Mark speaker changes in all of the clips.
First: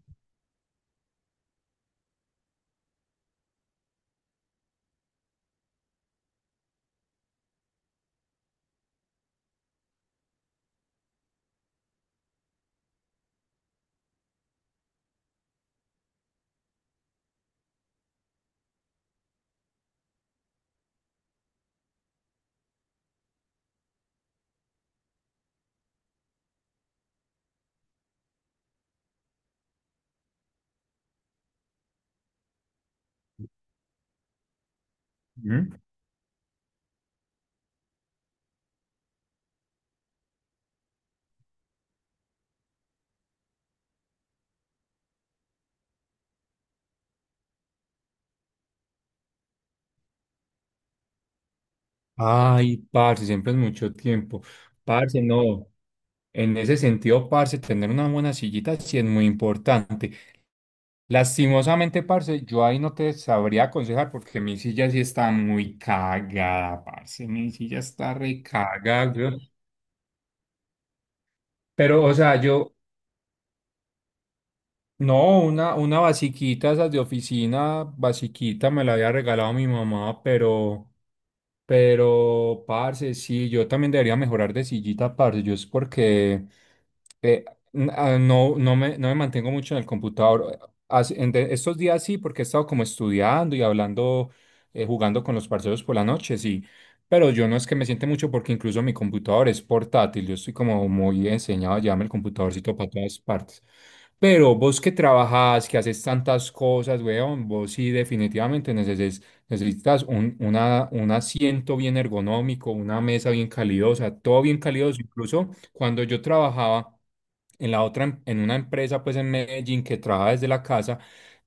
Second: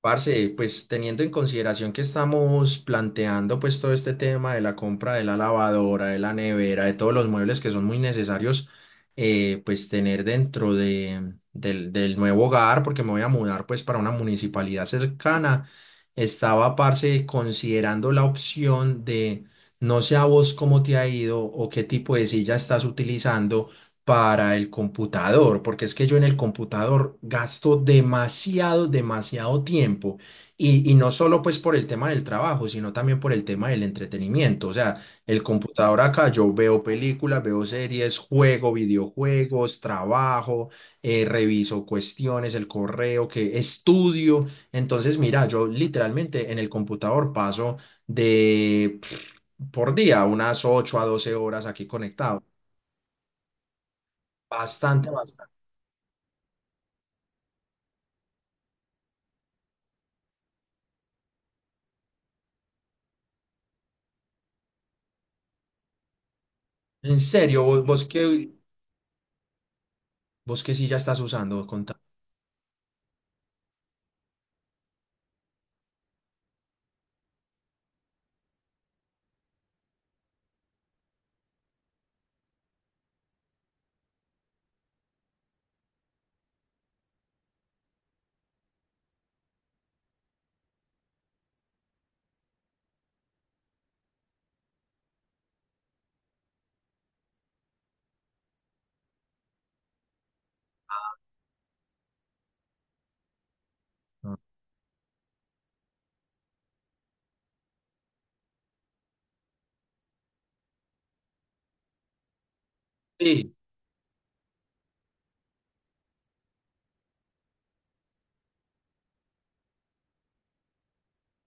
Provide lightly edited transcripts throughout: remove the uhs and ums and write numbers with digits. Speaker 1: Parce, pues teniendo en consideración que estamos planteando pues todo este tema de la compra de la lavadora, de la nevera, de todos los muebles que son muy necesarios pues tener dentro del nuevo hogar, porque me voy a mudar pues para una municipalidad cercana, estaba parce considerando la opción de no sé a vos cómo te ha ido o qué tipo de silla estás utilizando para el computador, porque es que yo en el computador gasto demasiado, demasiado tiempo. Y no solo pues por el tema del trabajo, sino también por el tema del entretenimiento. O sea, el
Speaker 2: Ujú.
Speaker 1: computador acá yo veo películas, veo series, juego videojuegos, trabajo, reviso cuestiones, el correo, que estudio. Entonces, mira, yo literalmente en el computador paso de pff, por día unas 8 a 12 horas aquí conectado.
Speaker 2: Ay, parce, siempre es mucho tiempo.
Speaker 1: Bastante,
Speaker 2: Parce,
Speaker 1: bastante.
Speaker 2: no. En ese sentido, parce, tener una buena sillita sí es muy importante. Lastimosamente, parce, yo ahí no te sabría aconsejar porque mi silla sí está muy cagada,
Speaker 1: En
Speaker 2: parce. Mi
Speaker 1: serio,
Speaker 2: silla
Speaker 1: vos, vos
Speaker 2: está
Speaker 1: que
Speaker 2: recagada, weón.
Speaker 1: vos que sí ya estás usando
Speaker 2: Pero, o sea, yo, no, una basiquita, esas de oficina, basiquita, me la había regalado mi mamá, pero. Pero, parce, sí, yo también debería mejorar de sillita, parce. Yo es porque eh, no, no me mantengo mucho en el computador. Estos días sí, porque he estado como estudiando y hablando, jugando con los parceros por la noche, sí. Pero yo no es que me siente mucho porque incluso mi computador es portátil. Yo estoy como muy enseñado a llevarme el computadorcito para todas partes. Pero vos que trabajás, que haces tantas cosas, weón, vos sí definitivamente necesitas un, un asiento bien ergonómico, una mesa bien
Speaker 1: sí,
Speaker 2: calidosa, todo bien calidoso. Incluso cuando yo trabajaba en la otra, en una empresa pues en Medellín que trabajaba desde la casa,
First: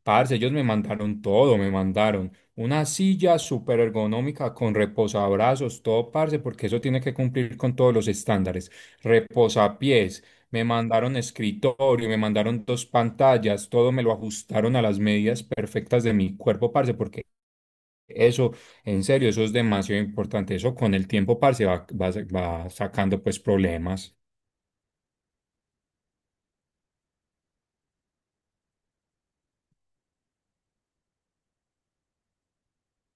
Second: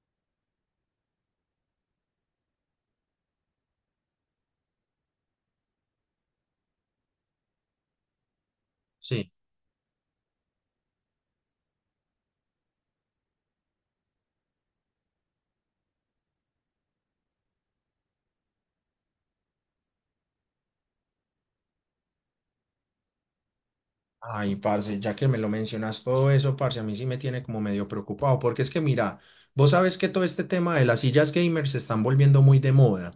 Speaker 2: parce, ellos me mandaron todo, me mandaron una silla súper ergonómica con reposabrazos, todo parce, porque eso tiene que cumplir con todos los estándares.
Speaker 1: sí.
Speaker 2: Reposapiés, me mandaron escritorio, me mandaron dos pantallas, todo me lo ajustaron a las medidas perfectas de mi cuerpo, parce, porque eso, en serio, eso es demasiado importante. Eso con el tiempo, parce, va sacando pues problemas.
Speaker 1: Ay, parce, ya que me lo mencionas todo eso, parce, a mí sí me tiene como medio preocupado, porque es que mira, vos sabes que todo este tema de las sillas gamers se están volviendo muy de moda.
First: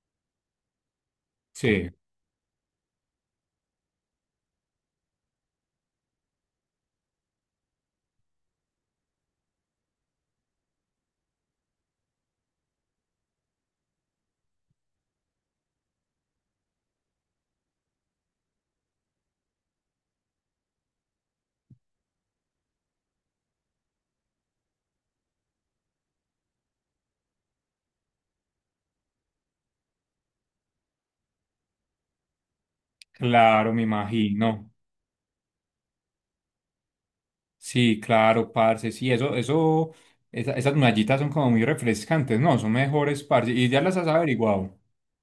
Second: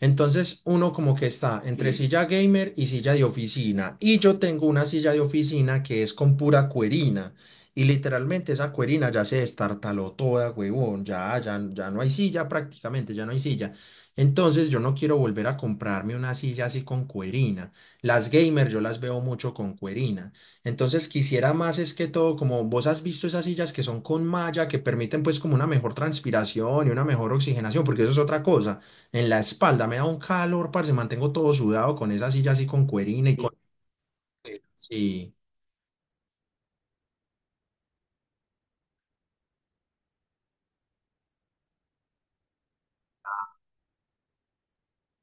Speaker 1: Entonces uno como que está
Speaker 2: Sí,
Speaker 1: entre, sí, silla gamer y silla de oficina. Y yo tengo una silla de oficina que es con pura cuerina. Y literalmente esa cuerina ya se destartaló toda, huevón. Ya, ya, ya no hay silla prácticamente, ya no hay silla. Entonces yo no quiero volver a comprarme una silla así con cuerina. Las gamer yo las veo mucho con cuerina. Entonces quisiera más es que todo, como vos has visto esas sillas que son con malla, que permiten pues como una mejor transpiración y una mejor oxigenación, porque eso es otra cosa. En la espalda me da un calor, parce, mantengo todo sudado con esa silla así con cuerina y, sí, con
Speaker 2: claro, me imagino.
Speaker 1: sí.
Speaker 2: Sí, claro, parce. Sí, eso, esas mallitas son como muy refrescantes, ¿no? Son mejores, parce. Y ya las has averiguado.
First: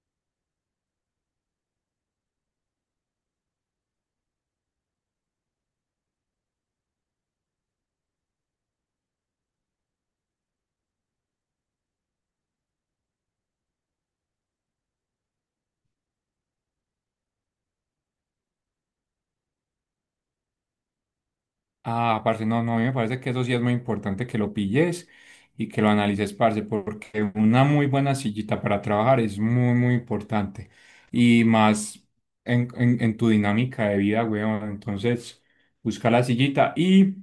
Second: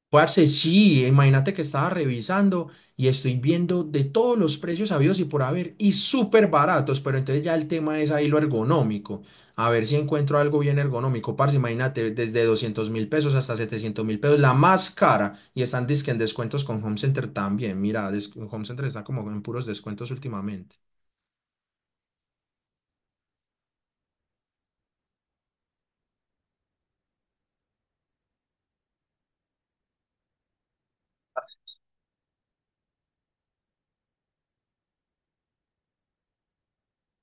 Speaker 1: Parce, sí, imagínate que estaba revisando y estoy viendo de todos los precios habidos y por haber y súper baratos, pero entonces ya el tema es ahí lo ergonómico. A ver si encuentro algo bien ergonómico, parce, imagínate, desde 200.000 pesos hasta 700.000 pesos, la más cara. Y están dizque en descuentos con Home Center también. Mira, Home Center está como en puros descuentos últimamente.
Speaker 2: Ah, parce, no, no, a mí me parece que eso sí es muy importante que lo pilles y que lo analices, parce, porque una muy buena sillita para trabajar es muy, muy importante. Y más en tu dinámica de vida, weón. Entonces, busca la sillita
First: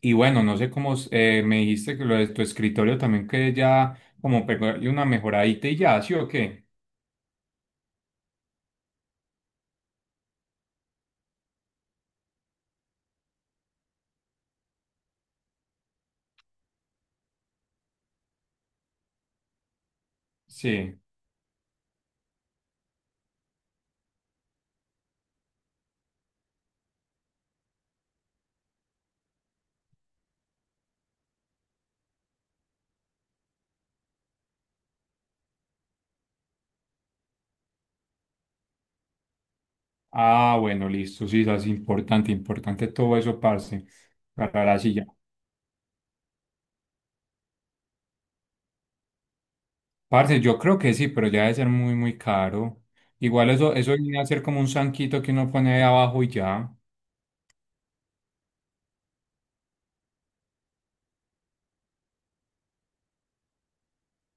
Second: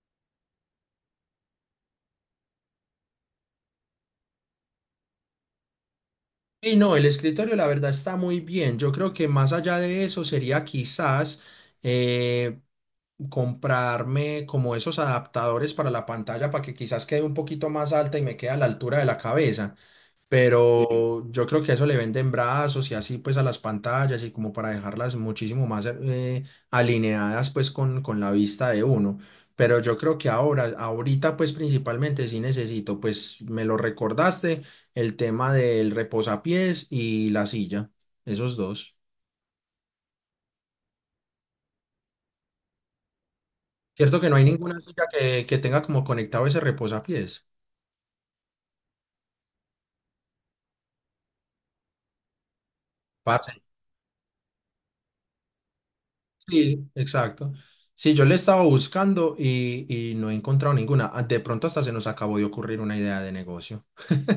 Speaker 2: y bueno, no sé cómo me dijiste que lo de tu escritorio también que ya como pegarle una mejoradita y ya, ¿sí o qué?
Speaker 1: Y no, el escritorio la verdad está muy bien. Yo creo que más allá de eso sería quizás eh, comprarme como esos adaptadores para la pantalla para que quizás quede un poquito más alta y me quede a la altura de la cabeza. Sí.
Speaker 2: Sí.
Speaker 1: Pero yo creo que eso le venden brazos y así pues a las pantallas y como para dejarlas muchísimo más alineadas pues con la vista de uno. Pero yo creo que ahorita pues principalmente sí necesito, pues me lo recordaste el tema del reposapiés y la silla, esos dos.
Speaker 2: Ah, bueno, listo, sí, eso es importante, importante todo eso, parce,
Speaker 1: Cierto que no hay
Speaker 2: para la
Speaker 1: ninguna silla
Speaker 2: silla.
Speaker 1: que tenga como conectado ese reposapiés.
Speaker 2: Parce, yo creo que sí, pero ya debe ser muy, muy caro.
Speaker 1: Parce.
Speaker 2: Igual eso, eso viene a ser como un zanquito que uno pone ahí abajo y ya.
Speaker 1: Sí, exacto. Sí, yo le estaba buscando y no he encontrado ninguna. Ah, de pronto hasta se nos acabó de ocurrir una idea de negocio.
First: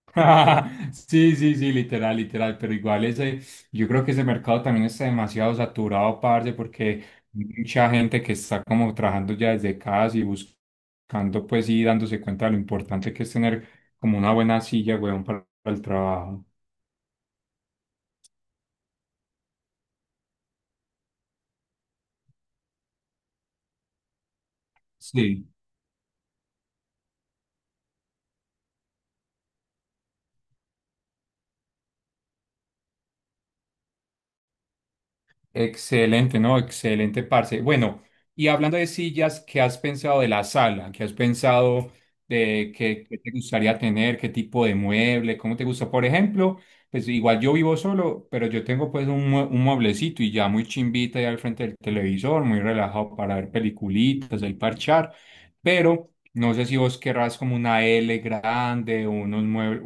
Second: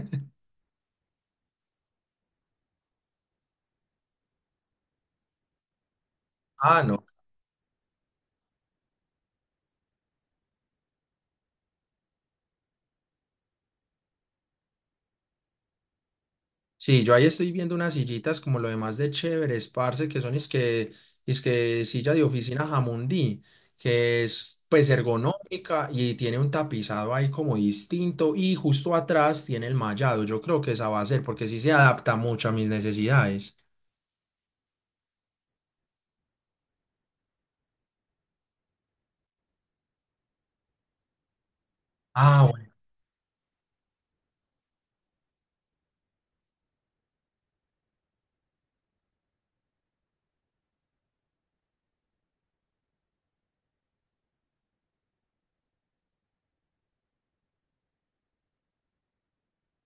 Speaker 2: Sí, sí, sí, literal, literal. Pero igual ese, yo creo que ese mercado también está demasiado saturado, parce,
Speaker 1: Ah,
Speaker 2: porque
Speaker 1: no.
Speaker 2: mucha gente que está como trabajando ya desde casa y buscando, pues, y dándose cuenta de lo importante que es tener como una buena silla, weón, para el trabajo.
Speaker 1: Sí, yo ahí estoy viendo unas sillitas como lo demás de chéveres, parce, que es que silla de oficina Jamundí, que es pues
Speaker 2: Sí.
Speaker 1: ergonómica y tiene un tapizado ahí como distinto y justo atrás tiene el mallado. Yo creo que esa va a ser porque sí se adapta mucho a mis necesidades.
Speaker 2: Excelente, ¿no? Excelente, parce. Bueno, y hablando de sillas, ¿qué has pensado de la sala? ¿Qué has pensado
Speaker 1: Ah, bueno.
Speaker 2: de qué, qué te gustaría tener? ¿Qué tipo de mueble? ¿Cómo te gusta? Por ejemplo, pues igual yo vivo solo, pero yo tengo pues un, un mueblecito y ya muy chimbita ahí al frente del televisor, muy relajado para ver peliculitas, ahí parchar, pero no sé si vos querrás como una L grande, unos muebles,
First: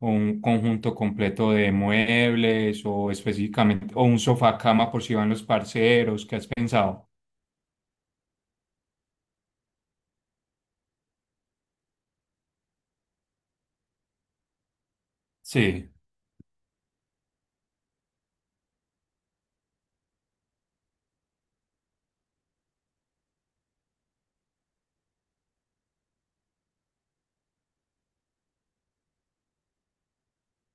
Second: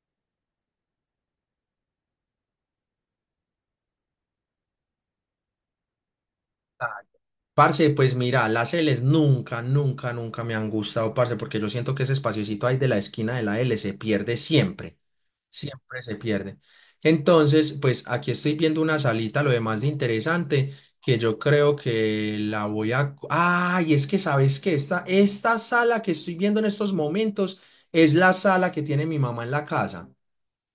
Speaker 2: o un conjunto completo de muebles o específicamente, o un sofá cama por si van los parceros, ¿qué has pensado?
Speaker 1: Está. Parce, pues mira, las L's nunca, nunca, nunca me han gustado, parce, porque yo siento que ese espaciocito ahí de la esquina de la L se pierde siempre,
Speaker 2: Sí.
Speaker 1: siempre se pierde. Entonces, pues aquí estoy viendo una salita, lo demás de interesante, que yo creo que la voy a. Ah, y es que sabes que esta sala que estoy viendo en estos momentos es la sala que tiene mi mamá en la casa.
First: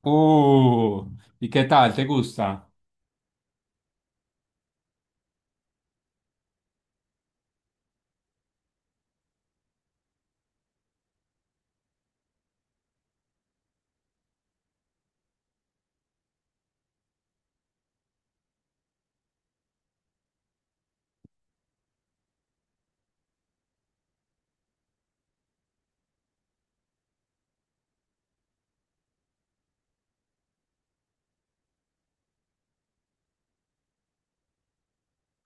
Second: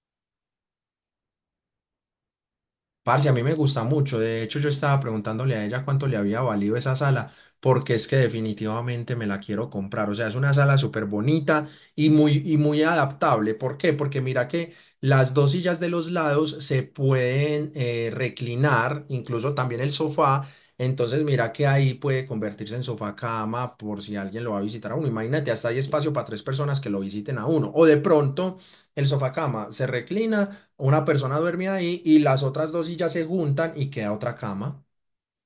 Speaker 2: Uh, ¿Y qué tal? ¿Te gusta?
Speaker 1: Parce, a mí me gusta mucho. De hecho, yo estaba preguntándole a ella cuánto le había valido esa sala, porque es que definitivamente me la quiero comprar. O sea, es una sala súper bonita y muy adaptable. ¿Por qué? Porque mira que las dos sillas de los lados se pueden reclinar, incluso también el sofá. Entonces, mira que ahí puede convertirse en sofá cama por si alguien lo va a visitar a uno. Imagínate, hasta hay espacio para tres personas que lo visiten a uno. O de pronto, el sofá cama se reclina, una persona duerme ahí y las otras dos sillas se juntan y queda otra cama.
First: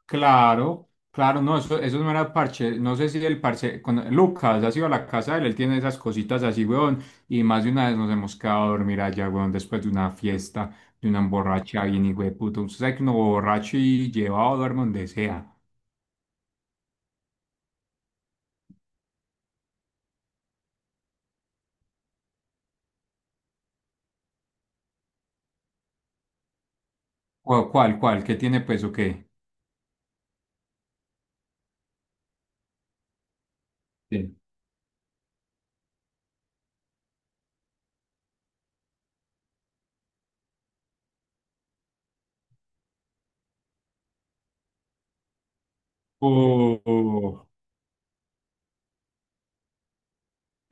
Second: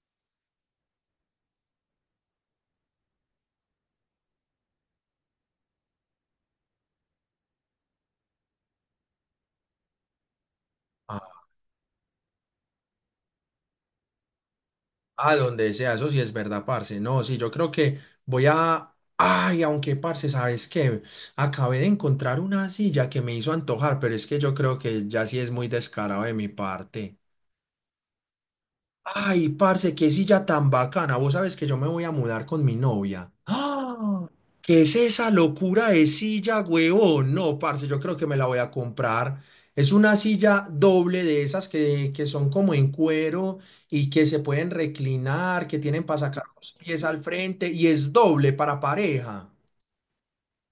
Speaker 2: Claro, claro, no, eso no era parche, no sé si el parche, con, Lucas, ha sido a la casa de él, él tiene esas cositas así, weón, y más de una vez nos hemos quedado a dormir allá, weón, después de una fiesta, de una
Speaker 1: Ah,
Speaker 2: borracha bien, hijo de puto, usted sabe que uno borracho y llevado duerme donde
Speaker 1: ah,
Speaker 2: sea.
Speaker 1: donde sea, eso sí es verdad, parce. No, sí, yo creo que voy a. Ay, aunque, parce, ¿sabes qué? Acabé de encontrar una silla que me hizo antojar, pero es que yo creo que ya sí es muy descarado de mi parte.
Speaker 2: ¿Cuál, cuál, cuál? ¿Qué tiene pues o qué?
Speaker 1: Ay, parce, qué silla tan bacana. Vos sabes que yo me voy a mudar con mi novia. ¡Ah!
Speaker 2: Sí.
Speaker 1: ¿Qué es esa locura de silla, huevón? No, parce, yo creo que me la voy a comprar. Es una silla doble de esas que son como en cuero y que se pueden reclinar, que tienen para sacar los pies al
Speaker 2: Uh,
Speaker 1: frente y es doble para pareja.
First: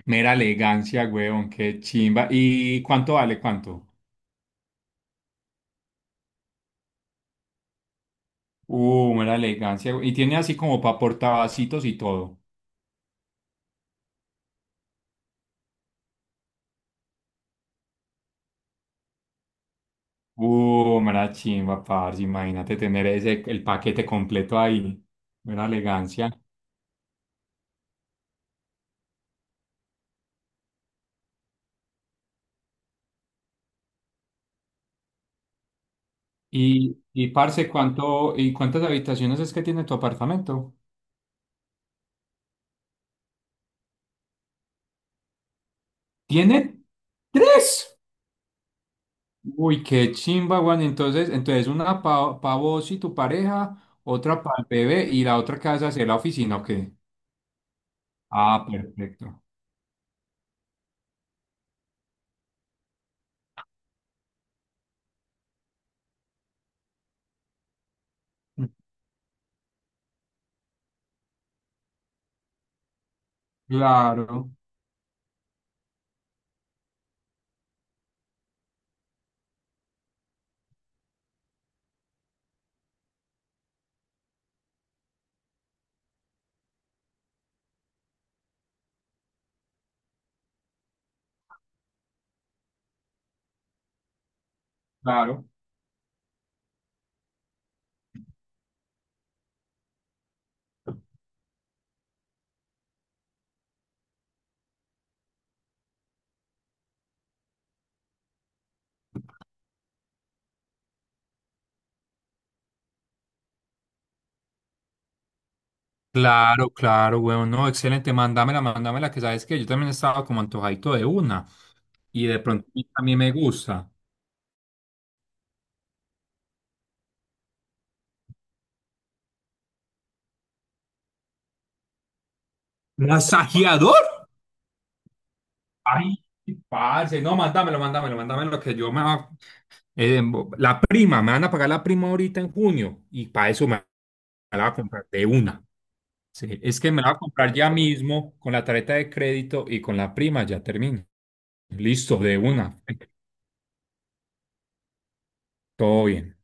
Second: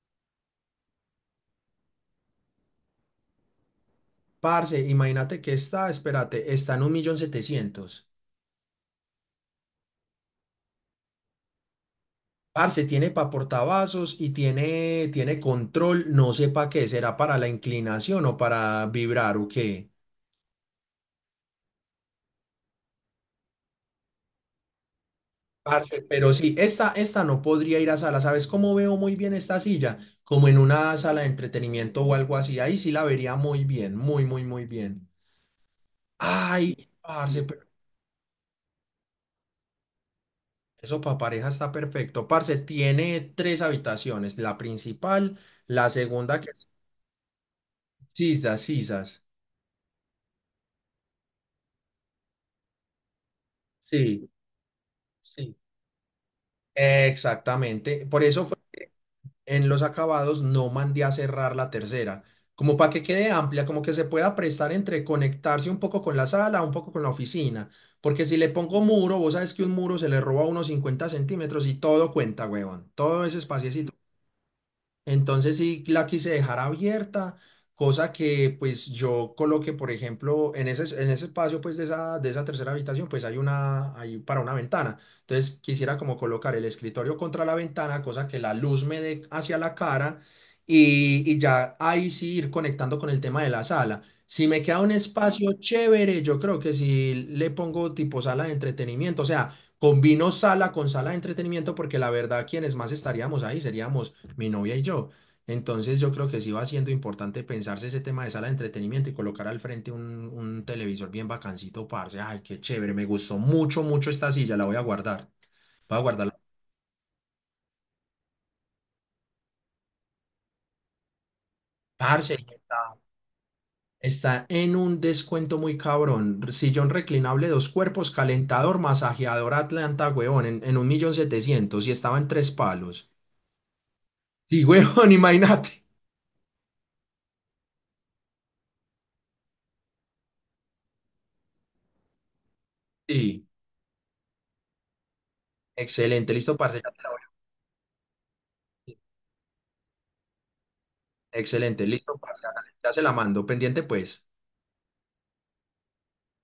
Speaker 2: mera elegancia, weón, qué chimba. ¿Y cuánto vale? ¿Cuánto?
Speaker 1: Parce, imagínate que espérate, está en 1.700.000.
Speaker 2: Mera elegancia. We- Y tiene así como para portavacitos y todo.
Speaker 1: Parce, tiene para portavasos y tiene, control, no sé para qué, será para la inclinación o para vibrar o qué.
Speaker 2: Mera chimba, parce. Imagínate tener ese, el paquete completo ahí. Mera
Speaker 1: Parce,
Speaker 2: elegancia.
Speaker 1: pero sí, esta no podría ir a sala. ¿Sabes cómo veo muy bien esta silla? Como en una sala de entretenimiento o algo así. Ahí sí la vería muy bien, muy, muy, muy bien. Ay,
Speaker 2: Y
Speaker 1: parce, pero
Speaker 2: parce, ¿cuánto, y cuántas habitaciones es que tiene tu apartamento?
Speaker 1: eso para pareja está perfecto. Parce, tiene tres habitaciones, la principal, la segunda que es
Speaker 2: ¿Tiene tres?
Speaker 1: sisas, sisas.
Speaker 2: Uy, qué chimba, weón. Entonces, entonces una para vos y tu pareja,
Speaker 1: Sí,
Speaker 2: otra para el bebé y la
Speaker 1: sí.
Speaker 2: otra casa hacer la oficina, ¿ok?
Speaker 1: Exactamente. Por eso
Speaker 2: Ah, perfecto.
Speaker 1: en los acabados no mandé a cerrar la tercera, como para que quede amplia, como que se pueda prestar entre conectarse un poco con la sala, un poco con la oficina, porque si le pongo muro, vos sabes que un muro se le roba unos 50 centímetros y todo cuenta, huevón, todo ese espacio,
Speaker 2: Claro,
Speaker 1: entonces sí la quise dejar abierta, cosa que pues yo coloqué, por ejemplo, en ese espacio pues de esa tercera habitación pues hay para una ventana. Entonces quisiera como colocar el escritorio contra la ventana, cosa que la luz me dé hacia la cara y ya ahí sí ir conectando con el tema de la sala. Si me queda un
Speaker 2: claro.
Speaker 1: espacio chévere, yo creo que si le pongo tipo sala de entretenimiento, o sea, combino sala con sala de entretenimiento porque la verdad quienes más estaríamos ahí seríamos mi novia y yo. Entonces yo creo que sí va siendo importante pensarse ese tema de sala de entretenimiento y colocar al frente un televisor bien bacancito, parce. Ay, qué chévere, me gustó mucho, mucho esta silla, la voy a guardar. Voy a guardarla.
Speaker 2: Claro, claro, weón, no, excelente, mándamela, mándamela, que sabes que yo también estaba como antojadito de una, y
Speaker 1: Parce, y
Speaker 2: de pronto
Speaker 1: está,
Speaker 2: a mí me gusta.
Speaker 1: está en un descuento muy cabrón. Sillón reclinable, dos cuerpos, calentador, masajeador Atlanta, huevón, en 1.700.000 y estaba en tres palos.
Speaker 2: ¿Masajeador?
Speaker 1: Sí, huevón, imagínate.
Speaker 2: Ay, sí, parce, no, mándamelo, mándamelo, mándamelo, que yo me va, eh, la prima, me van a pagar la prima ahorita en junio, y
Speaker 1: Sí,
Speaker 2: para eso me, me la va a comprar de una.
Speaker 1: excelente, listo,
Speaker 2: Sí, es
Speaker 1: parce,
Speaker 2: que
Speaker 1: ya te
Speaker 2: me la
Speaker 1: la
Speaker 2: va a comprar ya mismo, con la tarjeta de crédito y con la prima, ya termino.
Speaker 1: Excelente,
Speaker 2: Listo,
Speaker 1: listo,
Speaker 2: de
Speaker 1: parce, hágale,
Speaker 2: una,
Speaker 1: ya se la mando, pendiente pues.
Speaker 2: todo bien.